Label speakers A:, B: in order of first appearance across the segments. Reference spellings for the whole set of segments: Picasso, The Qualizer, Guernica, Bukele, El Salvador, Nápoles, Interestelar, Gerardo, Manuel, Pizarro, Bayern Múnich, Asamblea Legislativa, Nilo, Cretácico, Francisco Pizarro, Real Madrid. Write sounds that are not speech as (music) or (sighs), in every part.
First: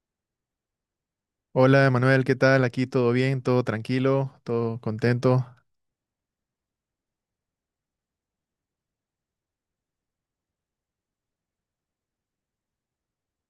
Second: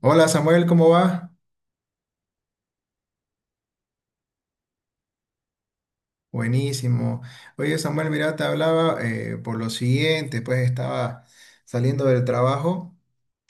A: Hola Samuel, ¿cómo va?
B: Hola, Manuel, ¿qué tal? Aquí todo bien, todo tranquilo, todo contento.
A: Buenísimo. Oye Samuel, mira, te hablaba por lo siguiente, pues estaba saliendo del trabajo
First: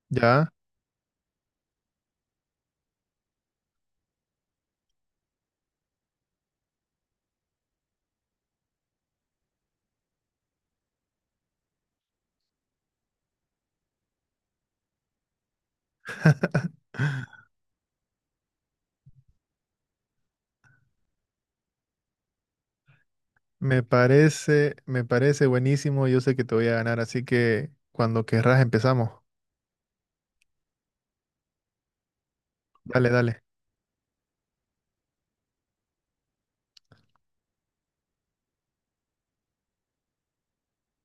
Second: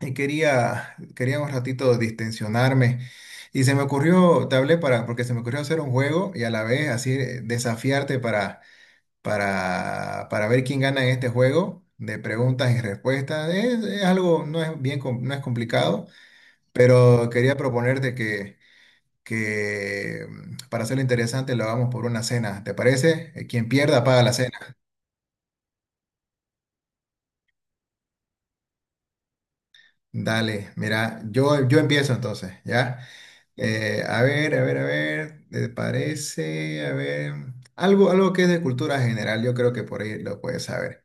A: y
B: Ya,
A: quería un ratito distensionarme. Y se me ocurrió, te hablé para, porque se me ocurrió hacer un juego y a la vez así desafiarte para ver quién gana en este juego de preguntas y respuestas. Es algo, no es bien, no es complicado, pero quería proponerte que para hacerlo interesante lo hagamos por una cena, ¿te parece? Quien
B: me
A: pierda paga la
B: parece,
A: cena.
B: me parece buenísimo. Yo sé que te voy a ganar, así que cuando querrás empezamos.
A: Dale, mira, yo empiezo entonces, ¿ya?
B: Dale, dale.
A: A ver, ¿te parece? A ver, algo que es de cultura general, yo creo que por ahí lo puedes saber.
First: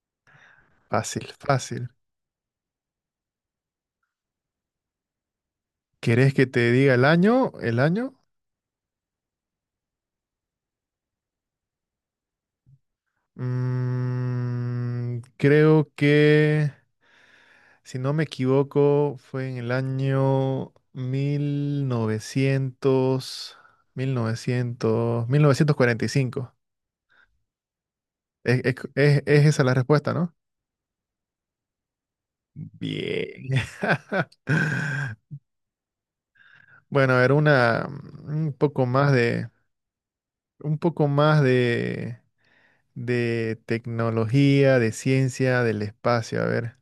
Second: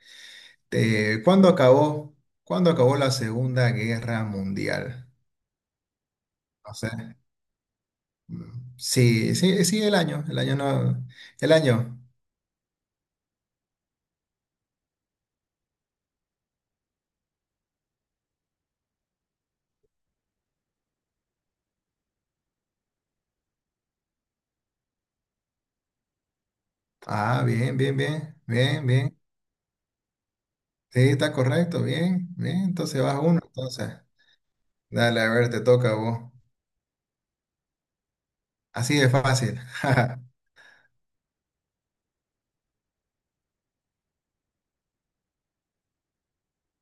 A: Eh,
B: Fácil,
A: ¿cuándo
B: fácil.
A: acabó, cuándo acabó la Segunda Guerra Mundial?
B: ¿Querés que te
A: No sé.
B: diga el año? ¿El año?
A: Sí, sí, sí, el año no, el año.
B: Creo que, si no me equivoco, fue en el año 1945.
A: Ah, bien, bien, bien,
B: Es, es,
A: bien, bien.
B: es es esa la respuesta, ¿no?
A: Sí, está correcto, bien, bien, entonces vas uno,
B: Bien.
A: entonces. Dale, a
B: (laughs)
A: ver, te toca a vos.
B: Bueno, a ver, una un poco
A: Así de
B: más de
A: fácil. (laughs)
B: un poco más de tecnología, de ciencia, del espacio, a ver.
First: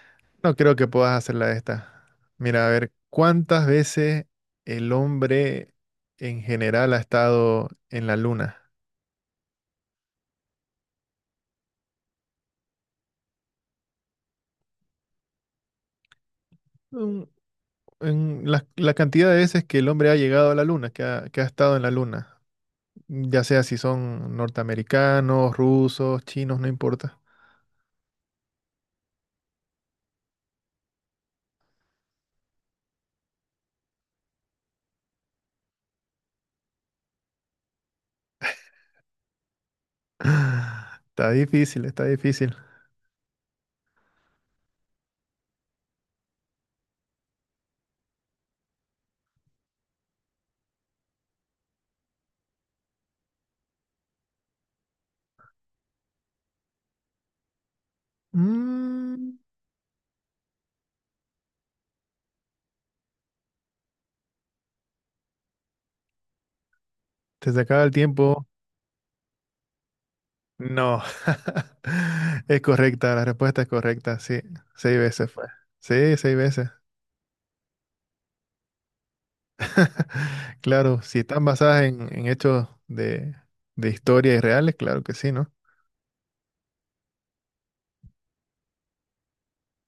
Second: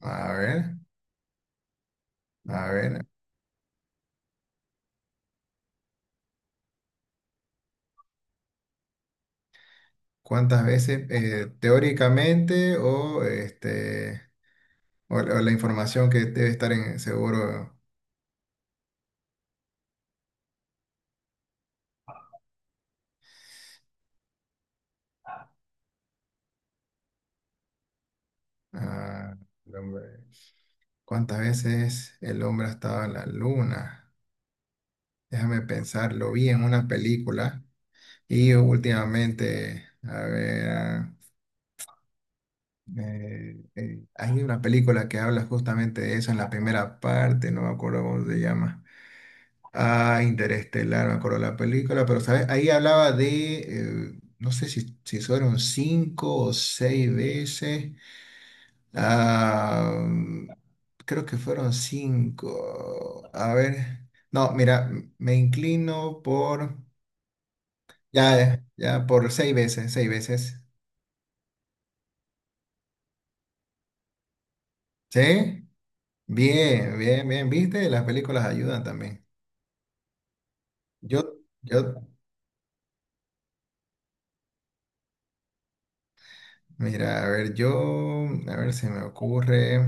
A: A
B: No creo
A: ver,
B: que puedas hacerla de esta. Mira,
A: a
B: a ver,
A: ver,
B: ¿cuántas veces el hombre en general ha estado en la luna?
A: ¿cuántas veces teóricamente o este o la información que debe estar en
B: Mm,
A: seguro,
B: en la cantidad de veces que el hombre ha llegado a la luna, que ha estado en la luna, ya sea si son norteamericanos, rusos, chinos, no importa.
A: ah, el hombre, ¿cuántas veces el hombre ha estado en la luna? Déjame pensar, lo vi en una película y últimamente, a ver.
B: (laughs) Está difícil, está difícil.
A: Hay una película que habla justamente de eso en la primera parte, no me acuerdo cómo se llama. Ah, Interestelar, me acuerdo la película, pero ¿sabes? Ahí hablaba de, no sé si, fueron 5 o 6 veces.
B: Mm,
A: Ah, mm, Creo que fueron cinco. A ver, no, mira, me inclino por,
B: ¿Te se acaba el tiempo?
A: ya, ya, por 6 veces, 6 veces.
B: No. (laughs) Es correcta, la respuesta es correcta, sí. 6 veces fue.
A: ¿Sí?
B: Sí, seis veces.
A: Bien, bien, bien, ¿viste? Las películas ayudan también.
B: (laughs) Claro,
A: Yo,
B: si están
A: yo,
B: basadas en hechos de historia y reales, claro que sí, ¿no?
A: mira, a ver, yo, a ver, se me ocurre.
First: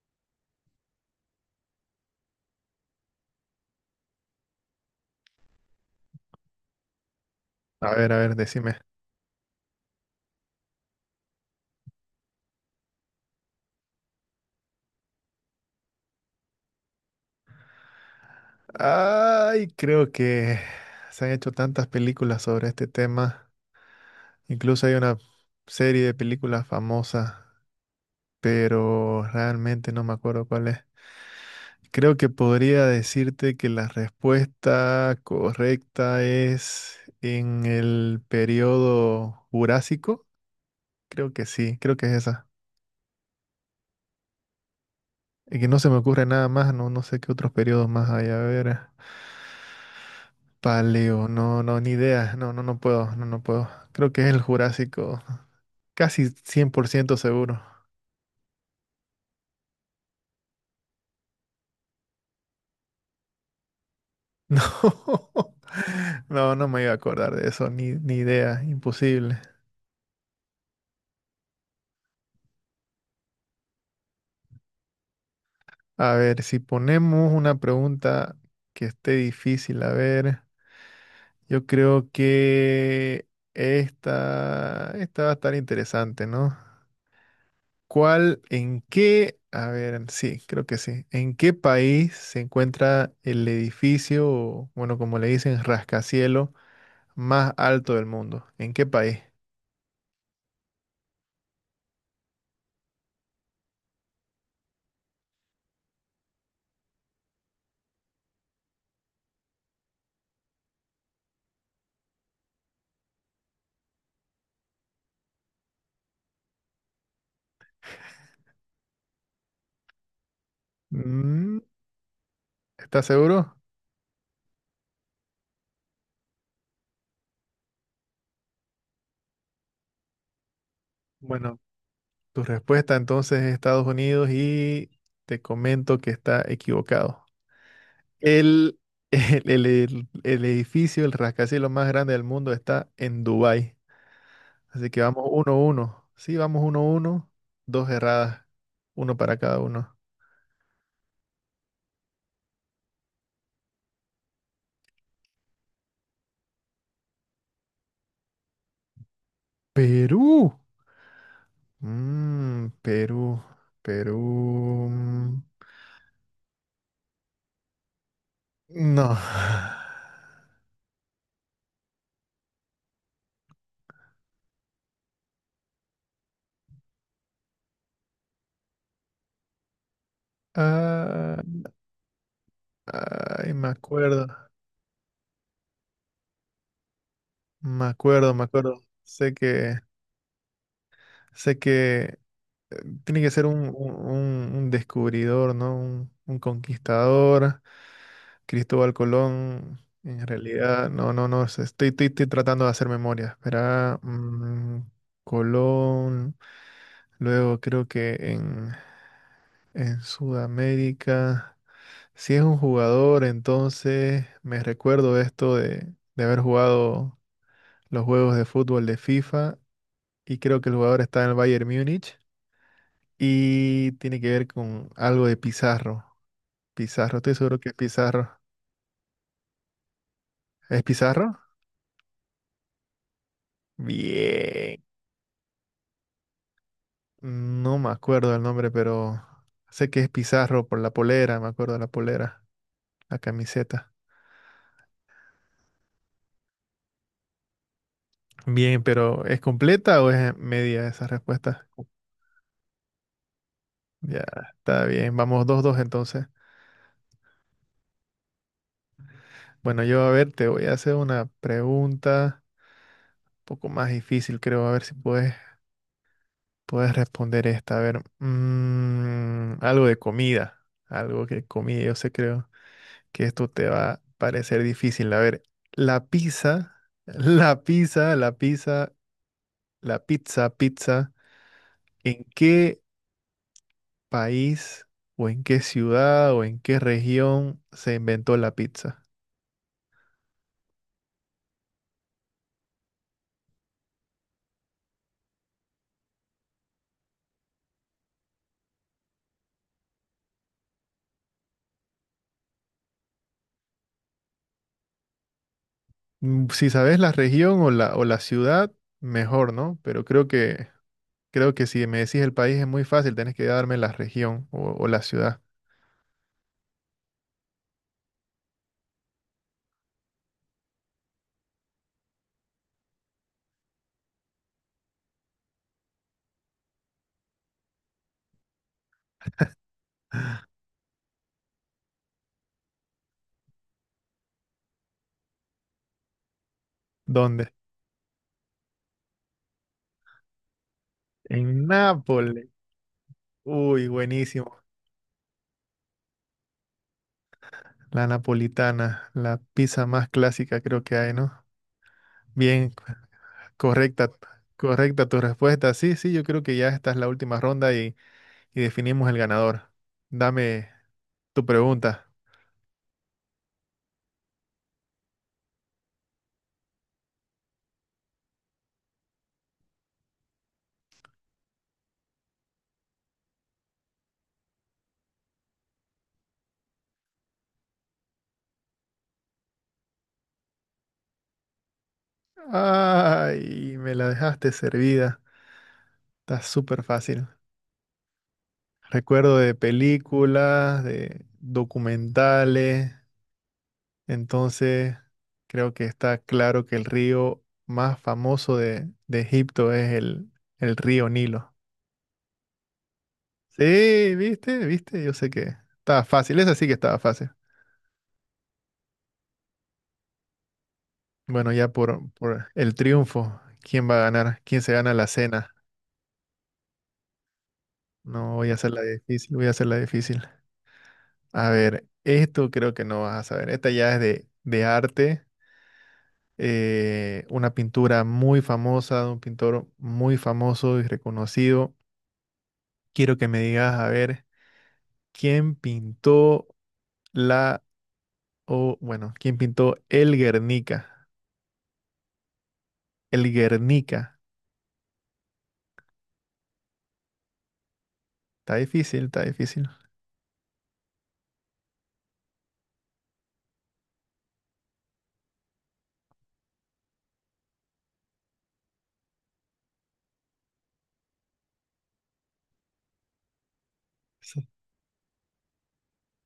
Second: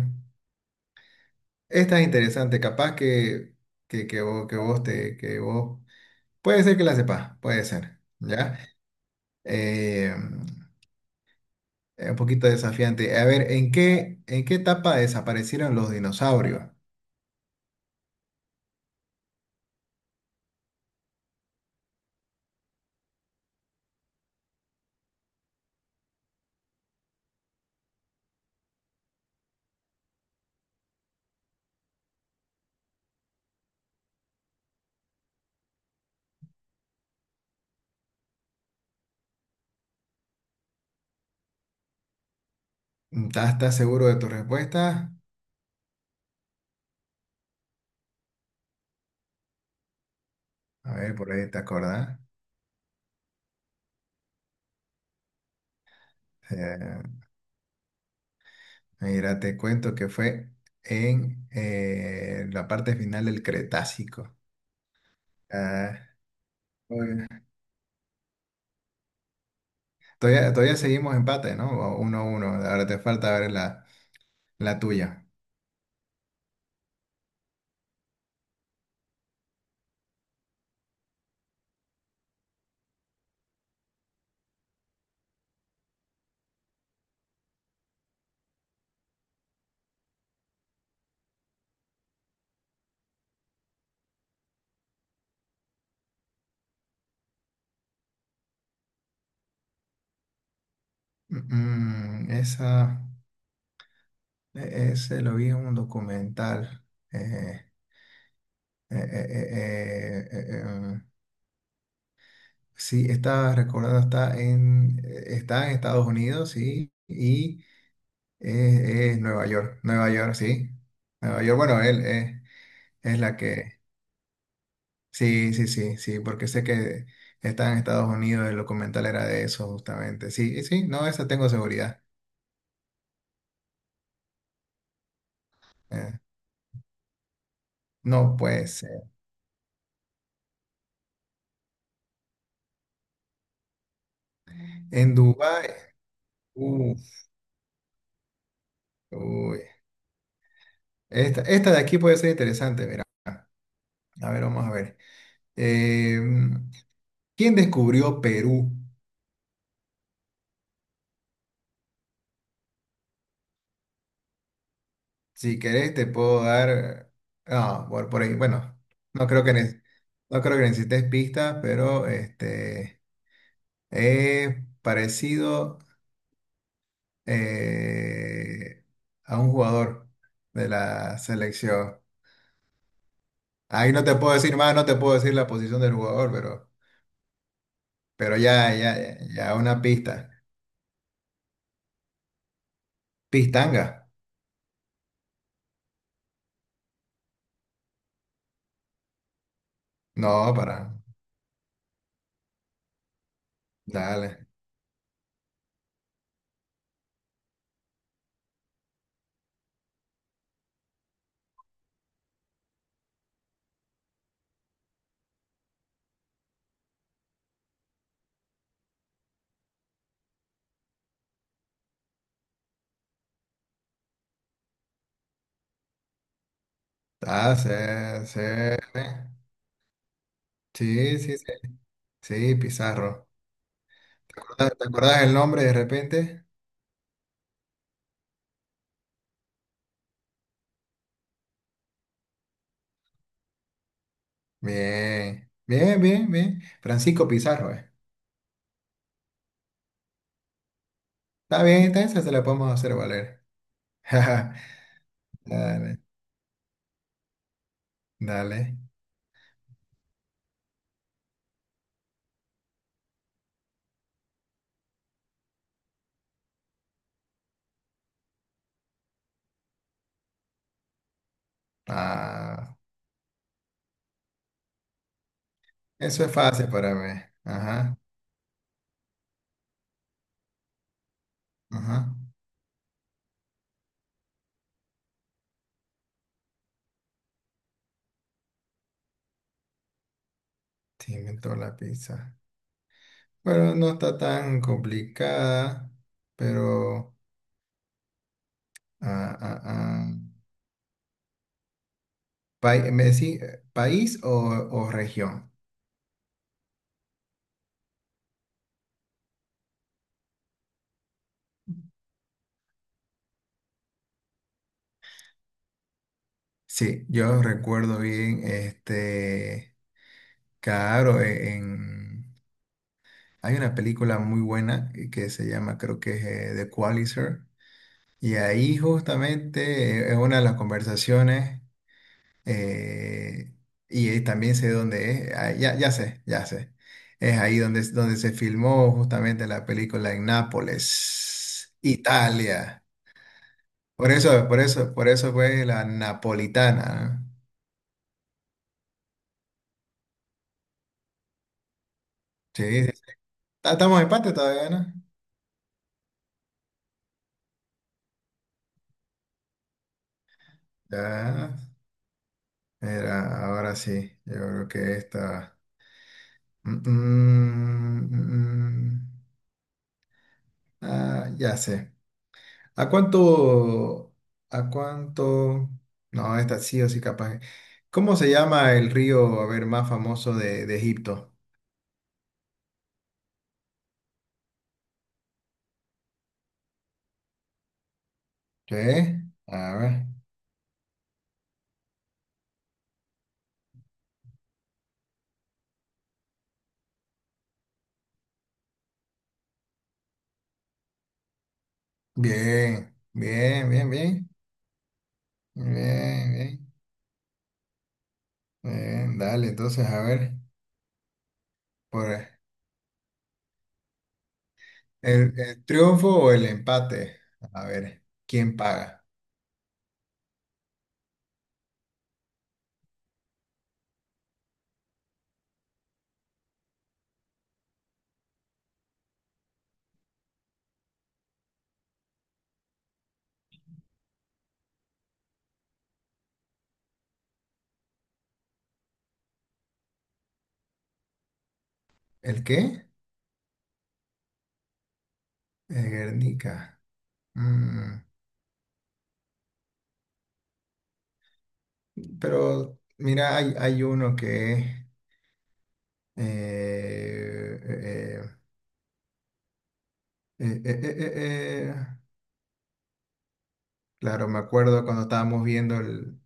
A: Esta es interesante, capaz que, que vos, que vos te, que vos, puede ser que la sepas, puede ser,
B: A ver,
A: ¿ya?
B: decime.
A: Eh, es un poquito desafiante. A ver, ¿en qué etapa desaparecieron los dinosaurios?
B: Ay, creo que se han hecho tantas películas sobre este tema. Incluso hay una serie de películas famosas, pero realmente no me acuerdo cuál es. Creo que podría decirte que la respuesta correcta es en el periodo Jurásico. Creo que sí, creo que es esa.
A: ¿Estás seguro de tu respuesta?
B: Y que no se me ocurre nada más, no, no sé qué otros periodos más hay. A ver,
A: A ver,
B: Paleo,
A: por ahí te
B: no, no, ni
A: acordás.
B: idea. No, no, no puedo, no, no puedo. Creo que es el Jurásico, casi
A: Eh,
B: 100% seguro.
A: Mira, te cuento que fue en la parte final del Cretácico.
B: (laughs) No,
A: Ah,
B: no, no me iba a acordar de eso, ni idea, imposible.
A: todavía seguimos empate, ¿no? O uno a uno. Ahora te falta ver la tuya.
B: A ver, si ponemos una pregunta que esté difícil, a ver, yo creo que esta va a estar interesante, ¿no? ¿Cuál, en qué, a ver, sí, creo que sí, en qué país se encuentra el edificio, o, bueno, como le dicen, rascacielos más alto del mundo? ¿En qué país?
A: Mm, mm, esa, Ese lo vi en un documental. Eh, eh, eh, eh, eh, eh, eh, em, sí, estaba recordando, está en Estados Unidos, sí, y es, es Nueva York. Nueva York, sí. Nueva York,
B: Mm,
A: bueno, él es,
B: ¿Estás
A: es la
B: seguro?
A: que sí, sí, sí, sí, porque sé que está en Estados Unidos, el documental era de eso justamente. Sí, y sí, no, esa tengo
B: Bueno,
A: seguridad.
B: tu respuesta entonces es Estados Unidos y te comento que
A: Eh,
B: está equivocado.
A: no puede
B: El,
A: ser.
B: (laughs) el edificio, el rascacielos más grande del mundo está en Dubái. Así que
A: En
B: vamos uno a
A: Dubái,
B: uno. Sí, vamos uno a
A: uff,
B: uno. Dos erradas. Uno para cada
A: uy.
B: uno.
A: Esta de aquí puede ser interesante, mira. A ver, vamos a ver. Eh, ¿Quién descubrió Perú?
B: Perú. Mm, Perú. Perú.
A: Si querés, te puedo dar. Ah, por ahí. Bueno,
B: No. (sighs)
A: no creo que, no creo que necesites pistas, pero este, es parecido eh, a un jugador de la
B: Ah,
A: selección.
B: ay, me
A: Ahí no te
B: acuerdo.
A: puedo decir más, no te puedo decir la posición del jugador, pero,
B: Me acuerdo,
A: pero
B: me
A: ya,
B: acuerdo.
A: ya, ya una pista.
B: Sé que eh, tiene que ser un,
A: Pistanga.
B: un descubridor, ¿no? Un conquistador. Cristóbal Colón, en
A: No, para.
B: realidad, no, no, no, estoy tratando de hacer memoria. Espera,
A: Dale.
B: Colón, luego creo que en, Sudamérica, si es un jugador, entonces me recuerdo esto de haber jugado los juegos de fútbol de FIFA y creo que el jugador está en el Bayern Múnich y tiene que ver con algo de Pizarro. Pizarro, estoy
A: Ah,
B: seguro que
A: sí,
B: es Pizarro.
A: sí,
B: ¿Es
A: sí,
B: Pizarro?
A: sí, sí, sí, Pizarro. ¿Te acuerdas,
B: Bien.
A: te acuerdas el nombre de repente?
B: No me acuerdo el nombre, pero sé que es Pizarro por la polera, me acuerdo de la polera, la camiseta.
A: Bien, bien, bien, bien. Francisco Pizarro.
B: Bien, pero ¿es completa o es media esa
A: Está
B: respuesta?
A: bien, esta esa se la podemos hacer valer.
B: Ya,
A: (laughs)
B: está bien, vamos 2-2
A: Dale,
B: entonces.
A: dale.
B: Bueno, yo a ver, te voy a hacer una pregunta un poco más difícil, creo, a ver si puedes responder esta. A ver, algo de comida, algo que comida, yo sé, creo
A: Ah.
B: que esto te va a parecer difícil. A ver, la
A: Eso es fácil
B: pizza,
A: para
B: (laughs)
A: mí.
B: la
A: Ajá,
B: pizza, la pizza La pizza, pizza,
A: ajá.
B: ¿en qué país o en qué ciudad o en qué región se inventó la pizza?
A: Sí, inventó la pizza. Bueno, no está tan complicada, pero... ah, ah, ah. ¿Me decís país o región?
B: Si sabes la región o o la ciudad, mejor, ¿no? Pero creo que si me decís el país es muy fácil, tenés que darme la región o la ciudad.
A: Sí, yo recuerdo bien, este, claro, en, hay una película muy buena que se llama, creo que es The Qualizer, y ahí justamente es una de las conversaciones. Eh, y también sé dónde es. Ah, ya, ya sé, ya sé. Es
B: ¿Dónde?
A: ahí donde, es donde se filmó justamente la película en
B: En
A: Nápoles,
B: Nápoles.
A: Italia.
B: Uy,
A: Por eso,
B: buenísimo.
A: por eso, por eso fue la napolitana, ¿no?
B: La napolitana, la pizza más clásica creo que hay, ¿no? Bien,
A: Sí, sí. Ah, estamos en
B: correcta,
A: empate todavía, ¿no?
B: correcta tu respuesta. Sí, sí, yo creo que ya esta es la última ronda y definimos el ganador. Dame tu
A: Ya.
B: pregunta.
A: Era, ahora sí. Yo creo que esta. Mm, mm, mm, mm. mm. Ah, ya sé. ¿A cuánto? ¿A cuánto? No, esta sí o sí capaz. ¿Cómo se llama el río, a ver, más famoso de Egipto?
B: Ay, me la dejaste servida. Está súper fácil.
A: ¿Sí?
B: Recuerdo de
A: A ver.
B: películas, de documentales. Entonces, creo que está claro que el río más famoso de Egipto es el río Nilo.
A: Bien, bien, bien,
B: Sí,
A: bien.
B: viste, viste, yo sé que estaba
A: Bien,
B: fácil. Esa sí
A: bien.
B: que estaba fácil.
A: Bien, dale, entonces, a ver.
B: Bueno, ya
A: Por
B: por el triunfo, ¿quién va a ganar? ¿Quién se gana la
A: el,
B: cena?
A: el triunfo o el empate. A ver,
B: No voy a
A: ¿quién
B: hacerla
A: paga?
B: difícil, voy a hacerla difícil. A ver, esto creo que no vas a saber. Esta ya es de arte, una pintura muy famosa de un pintor muy famoso y reconocido. Quiero que me digas, a ver, ¿quién pintó la, o bueno, quién pintó el Guernica?
A: ¿El qué?
B: El Guernica.
A: El Guernica. Mm,
B: Está difícil, está difícil.
A: Pero, mira, hay uno que... eh, eh, eh, Eh, eh, eh, eh, eh. Claro, me
B: Sí.
A: acuerdo cuando estábamos viendo el...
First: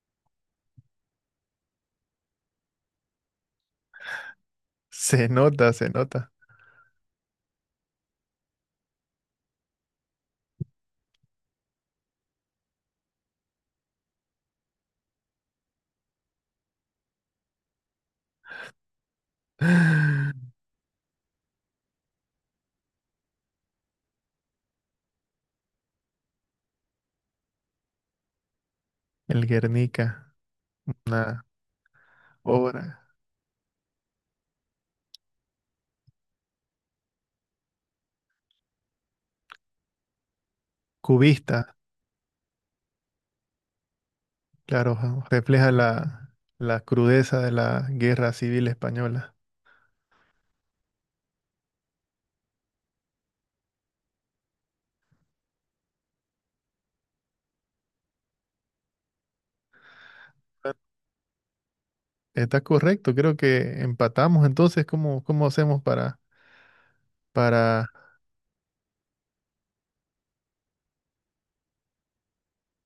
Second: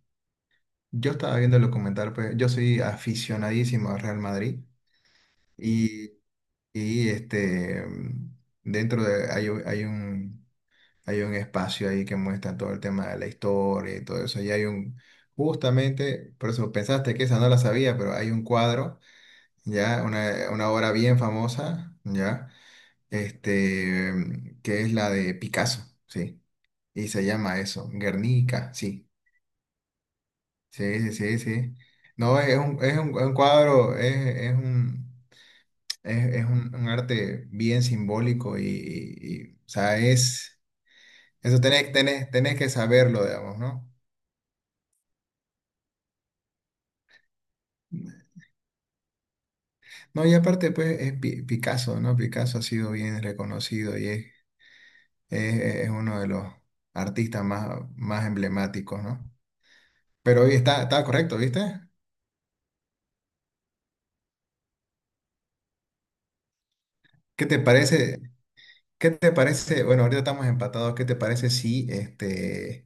A: Yo estaba viendo el documental, pues yo soy aficionadísimo al Real Madrid
B: Se nota, se
A: y,
B: nota.
A: y este, dentro de... Hay un espacio ahí que muestra todo el tema de la historia y todo eso. Justamente, por eso pensaste que esa no la sabía, pero hay un cuadro, ya,
B: (gasps)
A: una,
B: (laughs)
A: una obra bien famosa, ya, este, que es la de Picasso, ¿sí? Y se llama eso, Guernica, sí,
B: El Guernica,
A: sí, sí, sí,
B: una
A: sí. No,
B: obra
A: es un cuadro, un arte bien simbólico y, o sea, eso
B: cubista.
A: tenés que saberlo, digamos, ¿no?
B: Claro, ja, refleja la crudeza de la guerra civil española.
A: No, y aparte, pues, es Picasso, ¿no? Picasso ha sido bien reconocido y es, es uno de los artistas más emblemáticos, ¿no? Pero hoy está correcto, ¿viste?
B: Está correcto, creo que empatamos. Entonces, cómo hacemos para,
A: ¿Qué te
B: para...
A: parece? ¿Qué te parece? Bueno, ahorita estamos empatados. ¿Qué te parece si este,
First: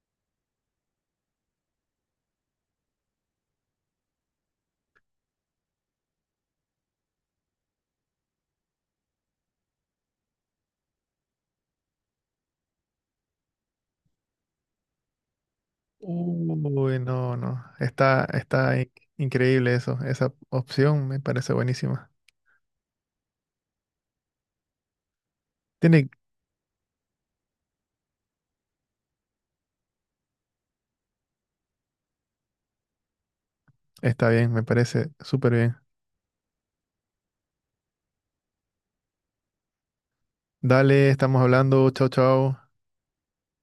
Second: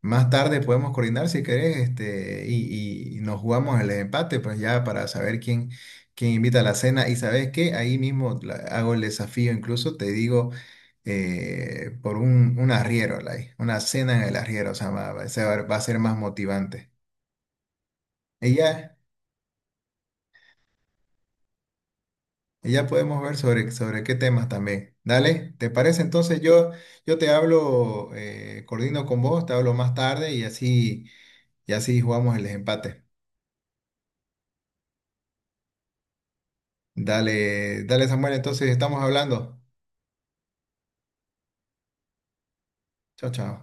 A: más tarde podemos coordinar si querés este, y nos jugamos el empate? Pues ya para saber quién invita a la cena. Y sabes qué, ahí mismo hago el desafío, incluso te digo por un arriero, like, una cena en el arriero, o sea, va a ser más motivante.
B: Uy, no, no. Está,
A: Y
B: está in-
A: ya.
B: increíble eso. Esa opción me parece buenísima.
A: Y ya podemos ver sobre qué temas también. Dale, ¿te parece?
B: Tiene...
A: Entonces yo te hablo, coordino con vos, te hablo más tarde y así jugamos el desempate.
B: Está bien, me parece súper bien.
A: Dale, dale Samuel, entonces estamos hablando.
B: Dale, estamos hablando. Chao, chao.
A: Chao, chao.